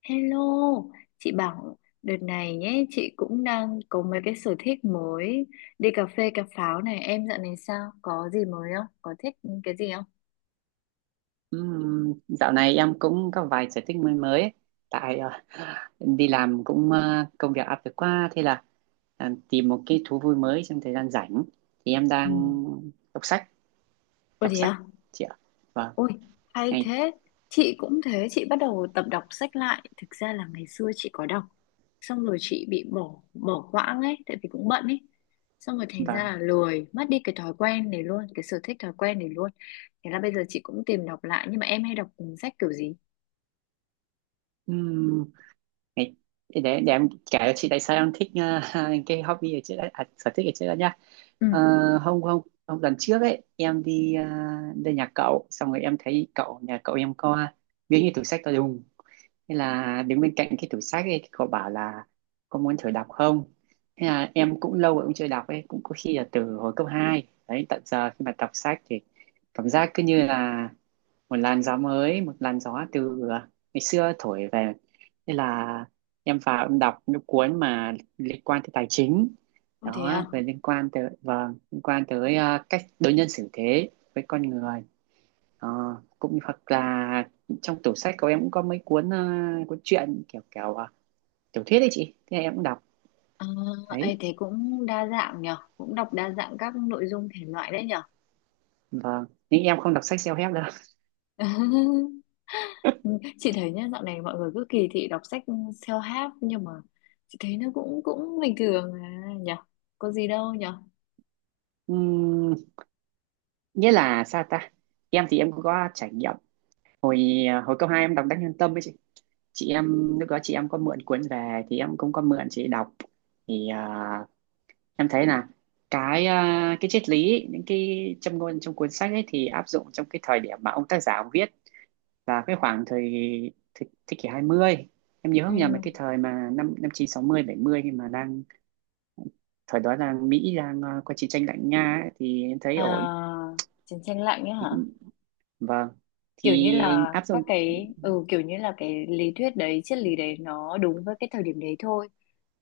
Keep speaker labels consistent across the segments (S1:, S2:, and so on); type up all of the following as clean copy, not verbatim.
S1: Hello, chị bảo đợt này nhé, chị cũng đang có mấy cái sở thích mới, đi cà phê cà pháo này, em dạo này sao? Có gì mới không? Có thích cái gì không?
S2: Dạo này em cũng có vài sở thích mới mới ấy. Tại em đi làm cũng công việc áp lực quá, thế là tìm một cái thú vui mới trong thời gian rảnh thì em
S1: Ừ.
S2: đang đọc sách,
S1: Ôi
S2: đọc
S1: thế
S2: sách
S1: à?
S2: chị ạ. Vâng.
S1: Ôi, hay
S2: Ngày.
S1: thế. Chị cũng thế, chị bắt đầu tập đọc sách lại. Thực ra là ngày xưa chị có đọc, xong rồi chị bị bỏ bỏ quãng ấy, tại vì cũng bận ấy. Xong rồi thành ra
S2: Vâng.
S1: là lười, mất đi cái thói quen này luôn, cái sở thích thói quen này luôn. Thế là bây giờ chị cũng tìm đọc lại, nhưng mà em hay đọc sách kiểu gì?
S2: Ừm, Ngày. Để em kể cho chị tại sao em thích cái hobby ở trước đấy, à, sở thích ở trước đó nhá.
S1: Ừ.
S2: Ờ, hôm hôm hôm lần trước ấy em đi lên nhà cậu, xong rồi em thấy cậu, nhà cậu em có miếng như tủ sách to đùng. Thế là đứng bên cạnh cái tủ sách ấy, cậu bảo là có muốn thử đọc không? Thế là em cũng lâu rồi cũng chưa đọc ấy, cũng có khi là từ hồi cấp hai. Đấy, tận giờ khi mà đọc sách thì cảm giác cứ như là một làn gió mới, một làn gió từ ngày xưa thổi về. Thế là em vào em đọc những cuốn mà liên quan tới tài chính.
S1: Ôi thế
S2: Đó,
S1: à?
S2: rồi liên quan tới, vâng, liên quan tới cách đối nhân xử thế với con người. Ờ, cũng hoặc là trong tủ sách của em cũng có mấy cuốn cuốn truyện kiểu kiểu tiểu thuyết đấy chị, thế em cũng đọc
S1: À,
S2: đấy.
S1: ấy thế cũng đa dạng nhở, cũng đọc đa dạng các nội dung thể loại đấy nhở.
S2: Vâng, nhưng em không đọc sách self-help đâu.
S1: Chị thấy nhá, dạo này mọi người cứ kỳ thị đọc sách self-help nhưng mà chị thấy nó cũng cũng bình thường à nhở, có gì đâu nhở.
S2: Ừm, Nghĩa là sao ta, em thì em cũng có trải nghiệm. Hồi cấp hai em đọc Đắc Nhân Tâm với chị em lúc đó chị em có mượn cuốn về thì em cũng có mượn chị đọc. Thì em thấy là cái ờ, cái triết lý, những cái châm ngôn trong cuốn sách ấy thì áp dụng trong cái thời điểm mà ông tác giả viết và cái khoảng thời, thế kỷ 20, em nhớ không nhầm là
S1: Ừ.
S2: cái thời mà năm năm chín sáu mươi bảy mươi, khi mà đang thời đó là Mỹ đang có chiến tranh lạnh Nga ấy, thì em thấy ổn.
S1: À, chiến tranh lạnh ấy
S2: Thì,
S1: hả?
S2: vâng.
S1: Kiểu như
S2: Thì
S1: là
S2: áp
S1: các
S2: dụng.
S1: cái kiểu như là cái lý thuyết đấy, triết lý đấy nó đúng với cái thời điểm đấy thôi,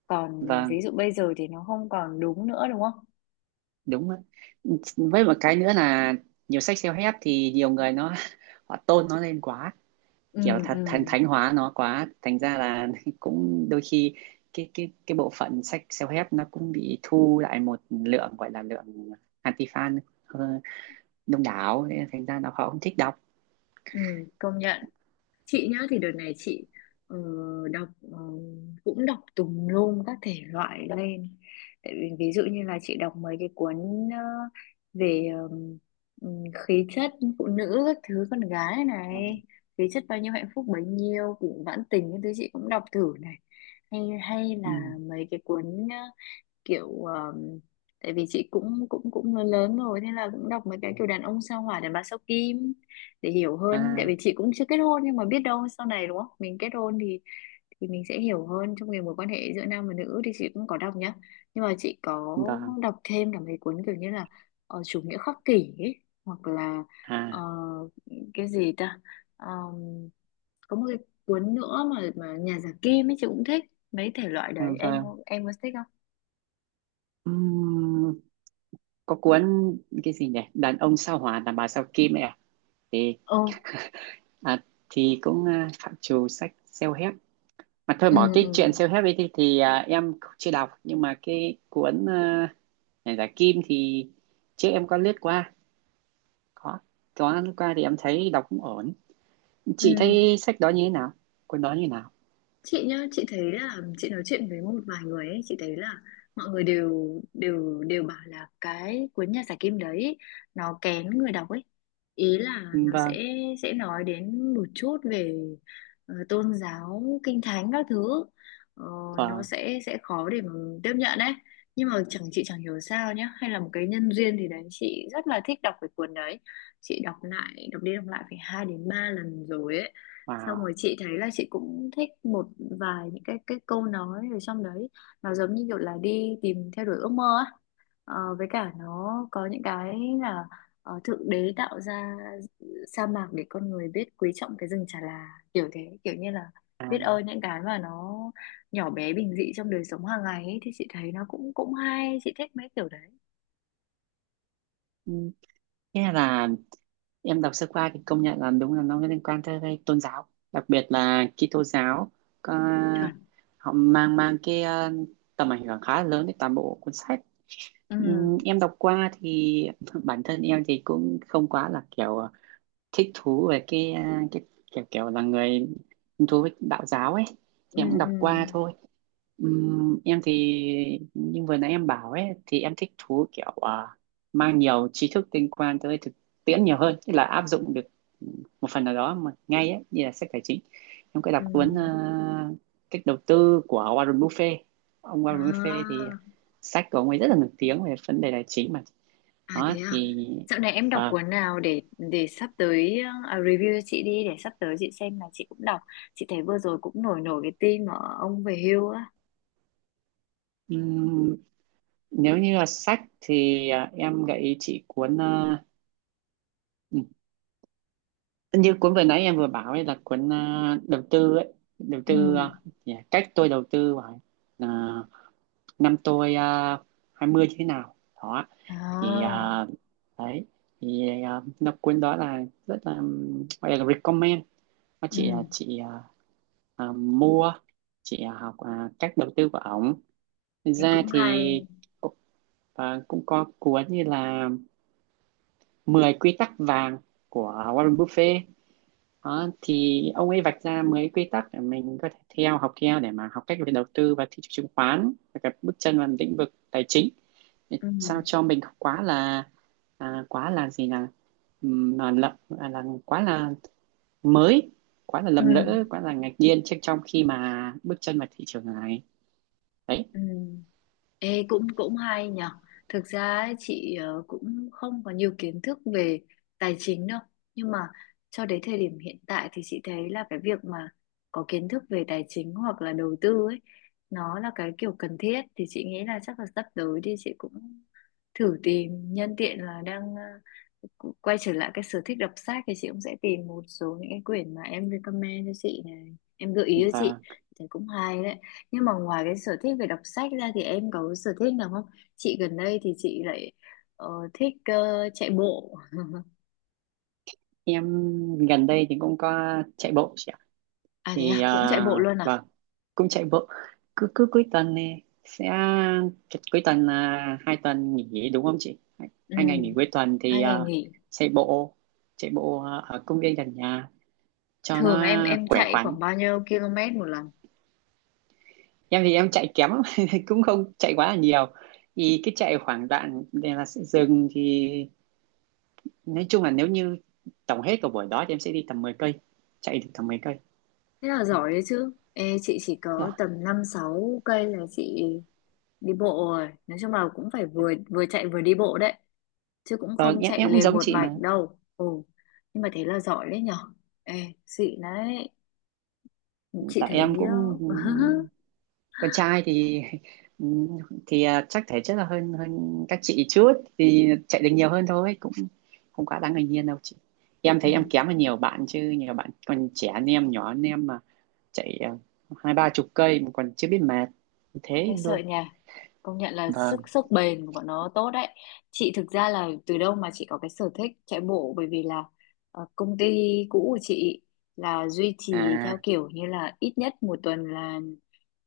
S1: còn ví
S2: Vâng,
S1: dụ bây giờ thì nó không còn đúng nữa đúng không?
S2: đúng ạ. Với một cái nữa là nhiều sách self-help thì nhiều người nó họ tôn nó lên quá,
S1: Ừ,
S2: kiểu
S1: ừ,
S2: thật thành thánh hóa nó quá, thành ra là cũng đôi khi cái bộ phận sách self-help nó cũng bị thu lại một lượng, gọi là lượng anti-fan đông đảo, thế là thành ra là họ cũng thích đọc.
S1: ừ. Công nhận. Chị nhá, thì đợt này chị ờ, đọc cũng đọc tùm lum các thể loại lên, tại vì ví dụ như là chị đọc mấy cái cuốn ờ, về khí chất phụ nữ các thứ, con gái
S2: Ờ,
S1: này, khí chất bao nhiêu hạnh phúc bấy nhiêu, cũng vãn tình những thứ chị cũng đọc thử này, hay hay
S2: ừ.
S1: là mấy cái cuốn ờ, kiểu tại vì chị cũng cũng cũng lớn lớn rồi, thế là cũng đọc mấy cái kiểu đàn ông sao hỏa đàn bà sao kim để hiểu hơn, tại
S2: À,
S1: vì chị cũng chưa kết hôn nhưng mà biết đâu sau này đúng không, mình kết hôn thì mình sẽ hiểu hơn trong cái mối quan hệ giữa nam và nữ, thì chị cũng có đọc nhá. Nhưng mà chị có
S2: vâng.
S1: đọc thêm cả mấy cuốn kiểu như là chủ nghĩa khắc kỷ ấy, hoặc là ờ,
S2: À,
S1: cái gì ta, Ờm, có một cái cuốn nữa mà nhà giả kim ấy, chị cũng thích mấy thể loại
S2: à,
S1: đấy. em
S2: vâng.
S1: có- em có thích không?
S2: Ừm, có cuốn cái gì nhỉ, đàn ông sao hỏa đàn bà sao kim ấy à, thì
S1: Ồ,
S2: à, thì cũng à, phạm trù sách self-help mà thôi.
S1: ừ,
S2: Bỏ
S1: ừ,
S2: cái chuyện self-help ấy thì à, em chưa đọc, nhưng mà cái cuốn à, này là Kim thì trước em có lướt qua, có có lướt qua thì em thấy đọc cũng ổn.
S1: ừ.
S2: Chị thấy sách đó như thế nào, cuốn đó như thế nào?
S1: Chị nhá, chị thấy là chị nói chuyện với một vài người ấy, chị thấy là mọi người đều đều đều bảo là cái cuốn nhà giải kim đấy nó kén người đọc ấy, ý là
S2: Ừ,
S1: nó sẽ
S2: vâng.
S1: sẽ nói đến một chút về tôn giáo kinh thánh các thứ. Ờ, nó
S2: Vâng.
S1: sẽ khó để mà tiếp nhận ấy. Nhưng mà chẳng chị chẳng hiểu sao nhá, hay là một cái nhân duyên thì đấy chị rất là thích đọc cái cuốn đấy. Chị đọc lại, đọc đi đọc lại phải 2 đến 3 lần rồi ấy. Xong
S2: Wow.
S1: rồi chị thấy là chị cũng thích một vài những cái câu nói ở trong đấy, nó giống như kiểu là đi tìm theo đuổi ước mơ á. Ờ, với cả nó có những cái là thượng đế tạo ra sa mạc để con người biết quý trọng cái rừng chà là, kiểu thế, kiểu như là biết
S2: À.
S1: ơn những cái mà nó nhỏ bé bình dị trong đời sống hàng ngày ấy, thì chị thấy nó cũng cũng hay, chị thích mấy kiểu đấy.
S2: Ừ, nghĩa là em đọc sơ qua thì công nhận là đúng là nó liên quan tới cái tôn giáo, đặc biệt là Kitô giáo. Có,
S1: Chuẩn.
S2: họ mang mang cái tầm ảnh hưởng khá là lớn đến toàn bộ cuốn sách.
S1: Ừ,
S2: Em đọc qua thì bản thân em thì cũng không quá là kiểu thích thú về cái kiểu kiểu là người hứng thú với đạo giáo ấy.
S1: ừ,
S2: Thì em cũng đọc
S1: ừ,
S2: qua thôi. Em thì như vừa nãy em bảo ấy thì em thích thú kiểu à, mang nhiều tri thức liên quan tới thực tiễn nhiều hơn, tức là áp dụng được một phần nào đó mà ngay ấy, như là sách tài chính. Em có đọc
S1: ừ.
S2: cuốn à, cách đầu tư của Warren Buffett. Ông Warren Buffett thì
S1: À.
S2: sách của ông ấy rất là nổi tiếng về vấn đề tài chính mà.
S1: À thế
S2: Đó
S1: à?
S2: thì
S1: Dạo này em đọc
S2: vâng.
S1: cuốn nào để sắp tới review cho chị đi, để sắp tới chị xem là chị cũng đọc. Chị thấy vừa rồi cũng nổi nổi cái tin mà ông về hưu á.
S2: Ừm, Nếu như là sách thì à, em gợi ý chị cuốn à, như cuốn vừa nãy em vừa bảo ấy là cuốn à, đầu tư ấy, đầu
S1: Ừ.
S2: tư à, nhỉ, cách tôi đầu tư vào à, năm tôi uh, 20 như thế nào đó, thì
S1: À.
S2: à, đấy. Thì à, nó cuốn đó là rất là gọi là recommend. Nó
S1: Ừ.
S2: chị à, à, mua, chị à, học à, cách đầu tư của ổng. Thật
S1: Thì
S2: ra
S1: cũng
S2: thì
S1: hay.
S2: cũng- và cũng có cuốn như là 10 quy tắc vàng của Warren Buffett. Đó, thì ông ấy vạch ra mấy quy tắc để mình có thể theo, học theo để mà học cách về đầu tư và thị trường chứng khoán và các bước chân vào lĩnh vực tài chính, để
S1: Ừ.
S2: sao cho mình không quá là à, quá là gì là, à, là quá là mới, quá là lầm
S1: Ừ.
S2: lỡ, quá là ngạc nhiên trước trong khi mà bước chân vào thị trường này. Đấy.
S1: Ừ. Ê, cũng cũng hay nhở. Thực ra ấy, chị cũng không có nhiều kiến thức về tài chính đâu. Nhưng mà cho đến thời điểm hiện tại thì chị thấy là cái việc mà có kiến thức về tài chính hoặc là đầu tư ấy, nó là cái kiểu cần thiết, thì chị nghĩ là chắc là sắp tới thì chị cũng thử tìm, nhân tiện là đang quay trở lại cái sở thích đọc sách thì chị cũng sẽ tìm một số những cái quyển mà em recommend cho chị này, em gợi ý cho chị
S2: Và
S1: thì cũng hay đấy. Nhưng mà ngoài cái sở thích về đọc sách ra thì em có cái sở thích nào không? Chị gần đây thì chị lại thích chạy bộ.
S2: em gần đây thì cũng có chạy bộ.
S1: À thế
S2: Thì
S1: à, cũng chạy
S2: à,
S1: bộ luôn à?
S2: vâng, cũng chạy bộ. Cứ cứ cuối tuần này sẽ, cuối tuần là 2 tuần nghỉ đúng không chị, hai,
S1: Ừ,
S2: hai ngày nghỉ cuối tuần thì
S1: hai ngày
S2: à,
S1: nghỉ.
S2: chạy bộ, chạy bộ à, ở công viên gần nhà cho
S1: Thường
S2: nó
S1: em
S2: khỏe
S1: chạy
S2: khoắn.
S1: khoảng bao nhiêu km một lần?
S2: Em thì em chạy kém lắm, cũng không chạy quá là nhiều, thì cứ chạy khoảng đoạn để là sẽ dừng thì nói chung là nếu như tổng hết cả buổi đó thì em sẽ đi tầm 10 cây, chạy được tầm 10 cây.
S1: Thế là giỏi đấy chứ. Ê, chị chỉ
S2: Đấy.
S1: có tầm năm sáu cây là chị đi bộ rồi. Nói chung là cũng phải vừa vừa chạy vừa đi bộ đấy. Chứ cũng
S2: Vâng,
S1: không
S2: em
S1: chạy
S2: em cũng
S1: liền
S2: giống
S1: một
S2: chị
S1: mạch
S2: mà.
S1: đâu. Ồ, nhưng mà thế là giỏi đấy nhở. Ê, xịn đấy. Chị
S2: Tại
S1: thấy...
S2: em cũng con trai thì ừ, thì à, chắc thể chất là hơn hơn các chị chút thì chạy được nhiều hơn thôi, cũng không quá đáng ngạc nhiên đâu chị. Em
S1: Ừ.
S2: thấy em kém hơn nhiều bạn chứ, nhiều bạn còn trẻ hơn em, nhỏ hơn em mà chạy à, 20 30 cây mà còn chưa biết mệt thế
S1: Nghe sợ
S2: luôn.
S1: nha. Công nhận là
S2: Vâng.
S1: sức sức bền của bọn nó tốt đấy. Chị thực ra là từ đâu mà chị có cái sở thích chạy bộ, bởi vì là công ty cũ của chị là duy trì theo
S2: À,
S1: kiểu như là ít nhất một tuần là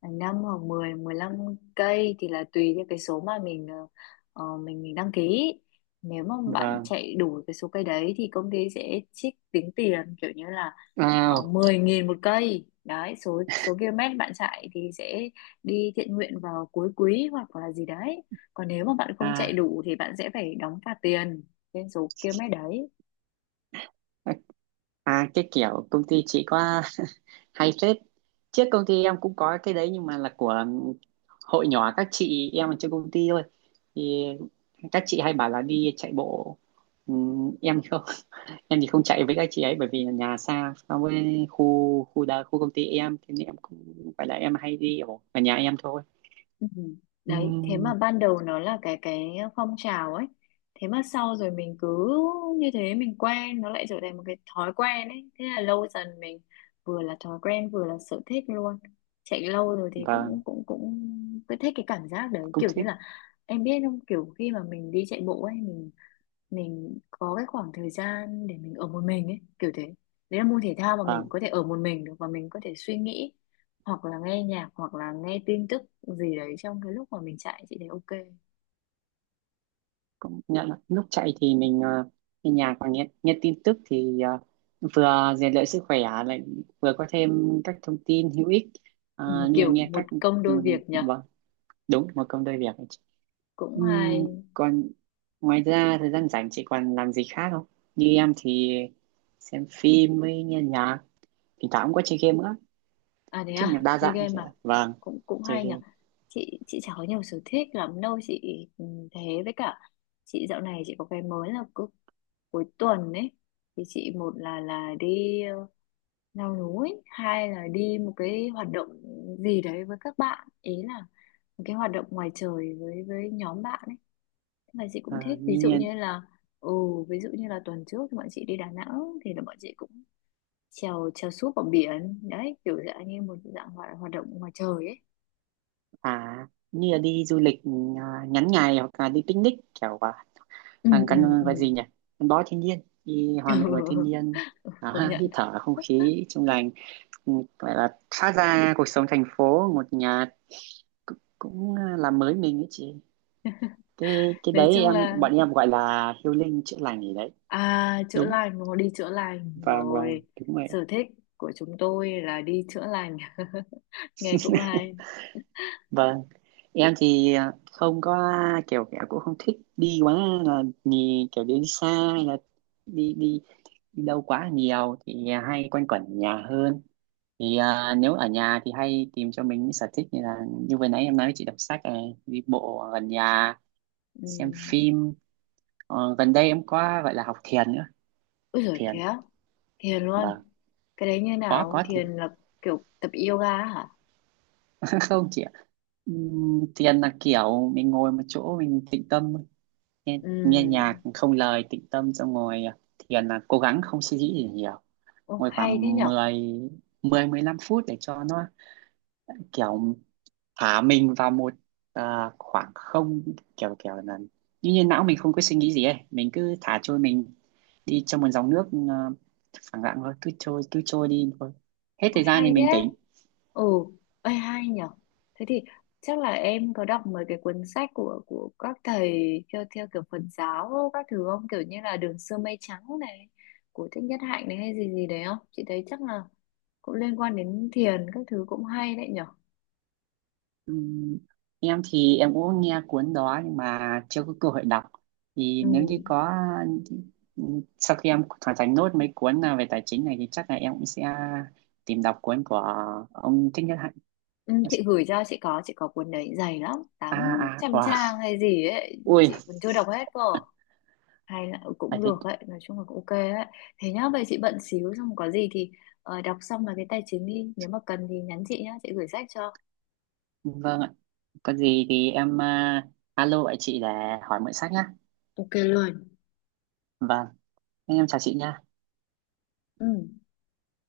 S1: 5 hoặc mười mười lăm cây, thì là tùy theo cái số mà mình mình đăng ký. Nếu mà bạn
S2: vâng.
S1: chạy đủ cái số cây đấy thì công ty sẽ trích tính tiền kiểu như là
S2: Wow.
S1: 10.000 một cây. Đấy, số số km bạn chạy thì sẽ đi thiện nguyện vào cuối quý hoặc là gì đấy, còn nếu mà bạn không chạy
S2: À,
S1: đủ thì bạn sẽ phải đóng phạt tiền trên số km đấy.
S2: à, cái kiểu công ty chị có hay phết. Trước công ty em cũng có cái đấy nhưng mà là của hội nhỏ các chị em ở trên công ty thôi. Thì các chị hay bảo là đi chạy bộ. Em thì không. Em thì không chạy với các chị ấy bởi vì là nhà xa so với khu khu đa khu công ty em, thế nên em cũng phải là em hay đi ở ở nhà em thôi.
S1: Ừ. Đấy, thế mà
S2: Ừm,
S1: ban đầu nó là cái phong trào ấy. Thế mà sau rồi mình cứ như thế mình quen, nó lại trở thành một cái thói quen ấy. Thế là lâu dần mình vừa là thói quen vừa là sở thích luôn. Chạy lâu rồi thì
S2: vâng,
S1: cũng cũng cũng cứ thích cái cảm giác đấy,
S2: cũng
S1: kiểu như
S2: thích,
S1: là em biết không, kiểu khi mà mình đi chạy bộ ấy, mình có cái khoảng thời gian để mình ở một mình ấy, kiểu thế. Đấy là môn thể thao mà mình có thể ở một mình được và mình có thể suy nghĩ hoặc là nghe nhạc hoặc là nghe tin tức gì đấy trong cái lúc mà mình chạy, chị thấy ok.
S2: công nhận là lúc chạy thì mình nghe nhạc và nghe nghe tin tức thì vừa rèn luyện sức khỏe lại vừa có thêm các thông tin hữu ích,
S1: Ừ,
S2: như là
S1: kiểu
S2: nghe
S1: một
S2: các.
S1: công đôi việc nhở,
S2: Vâng, đúng một công đôi việc.
S1: cũng hay.
S2: Ừm, Còn ngoài ra thời gian rảnh chị còn làm gì khác không? Như em thì xem phim với nghe nhạc, thỉnh thoảng cũng có chơi game nữa, nói
S1: À thế
S2: chung là
S1: à,
S2: đa
S1: chơi
S2: dạng
S1: game
S2: chị ạ.
S1: mà,
S2: Vâng,
S1: cũng cũng
S2: chơi
S1: hay nhở.
S2: game.
S1: Chị chả có nhiều sở thích lắm đâu chị. Ừ, thế với cả chị dạo này chị có cái mới là cứ cuối tuần ấy, thì chị một là đi leo núi, hai là đi một cái hoạt động gì đấy với các bạn, ý là một cái hoạt động ngoài trời với nhóm bạn ấy. Thế là chị
S2: Ờ,
S1: cũng thích ví
S2: như
S1: dụ
S2: như
S1: như là ừ, ví dụ như là tuần trước thì bọn chị đi Đà Nẵng, thì là bọn chị cũng trèo trèo súp ở biển đấy, kiểu dạng như một dạng hoạt động ngoài trời ấy.
S2: à như là đi du lịch à, ngắn ngày hoặc là đi picnic kiểu
S1: Ừ,
S2: thằng
S1: ừ,
S2: căn
S1: ừ.
S2: gọi gì nhỉ, gắn bó thiên nhiên, đi
S1: Ừ,
S2: hòa mình với thiên nhiên.
S1: công
S2: Đó,
S1: nhận.
S2: hít thở không khí trong lành. Ừ, gọi là thoát ra cuộc sống thành phố một nhà, cũng làm mới mình ấy chị. Cái cái
S1: Nói
S2: đấy
S1: chung
S2: em,
S1: là,
S2: bọn em gọi là healing, chữa lành gì đấy.
S1: à, chữa
S2: Đúng,
S1: lành mà, đi chữa lành
S2: vâng, vâng,
S1: rồi,
S2: đúng vậy.
S1: sở thích của chúng tôi là đi chữa lành. Nghe cũng hay.
S2: Vâng, em thì à, không có kiểu kiểu cũng không thích đi quá là nhì kiểu đến xa, hay là đi đi đi đâu quá nhiều thì hay quanh quẩn ở nhà hơn. Thì à, nếu ở nhà thì hay tìm cho mình những sở thích như là, như vừa nãy em nói chị, đọc sách này, đi bộ gần nhà,
S1: Ừ.
S2: xem phim. Ờ, gần đây em có gọi là học thiền nữa,
S1: Úi
S2: học
S1: giời thế
S2: thiền.
S1: á, thiền luôn?
S2: Vâng.
S1: Cái đấy như
S2: có
S1: nào,
S2: có thì
S1: thiền là kiểu tập yoga á hả?
S2: không chị ạ. Thiền là kiểu mình ngồi một chỗ mình tĩnh tâm, nghe
S1: Ừ.
S2: nhạc không lời tĩnh tâm, xong ngồi à, thiền là cố gắng không suy nghĩ gì nhiều,
S1: Ô
S2: ngồi
S1: hay thế
S2: khoảng
S1: nhở.
S2: mười mười mười 15 phút để cho nó kiểu thả mình vào một à, khoảng không, kiểu kiểu là như như não mình không có suy nghĩ gì ấy, mình cứ thả trôi mình đi trong một dòng nước phẳng lặng thôi, cứ trôi đi thôi, hết
S1: Ôi
S2: thời gian thì
S1: hay thế.
S2: mình tỉnh.
S1: Ừ. Ơi hay nhở. Thế thì chắc là em có đọc mấy cái cuốn sách của các thầy theo theo kiểu Phật giáo các thứ không, kiểu như là Đường Xưa Mây Trắng này của Thích Nhất Hạnh này hay gì gì đấy không, chị thấy chắc là cũng liên quan đến thiền các thứ, cũng hay đấy nhở.
S2: Ừm, em thì em cũng nghe cuốn đó nhưng mà chưa có cơ hội đọc, thì
S1: Ừ.
S2: nếu như có sau khi em hoàn thành nốt mấy cuốn à, về tài chính này thì chắc là em cũng sẽ tìm đọc cuốn của ông Thích Nhất Hạnh.
S1: Ừ, chị gửi cho chị có cuốn đấy dày lắm, tám
S2: À, à,
S1: trăm
S2: wow.
S1: trang hay gì ấy,
S2: Ui.
S1: chị còn chưa đọc hết cơ, hay là cũng được ấy, nói chung là cũng ok ấy. Thế nhá, vậy chị bận xíu, xong có gì thì đọc xong là cái tài chính đi, nếu mà cần thì nhắn chị nhá, chị gửi sách cho.
S2: Vâng ạ. Có gì thì em à, alo lại chị để hỏi mượn sách nhá.
S1: Ok luôn.
S2: Vâng, em chào chị nha.
S1: Ừ.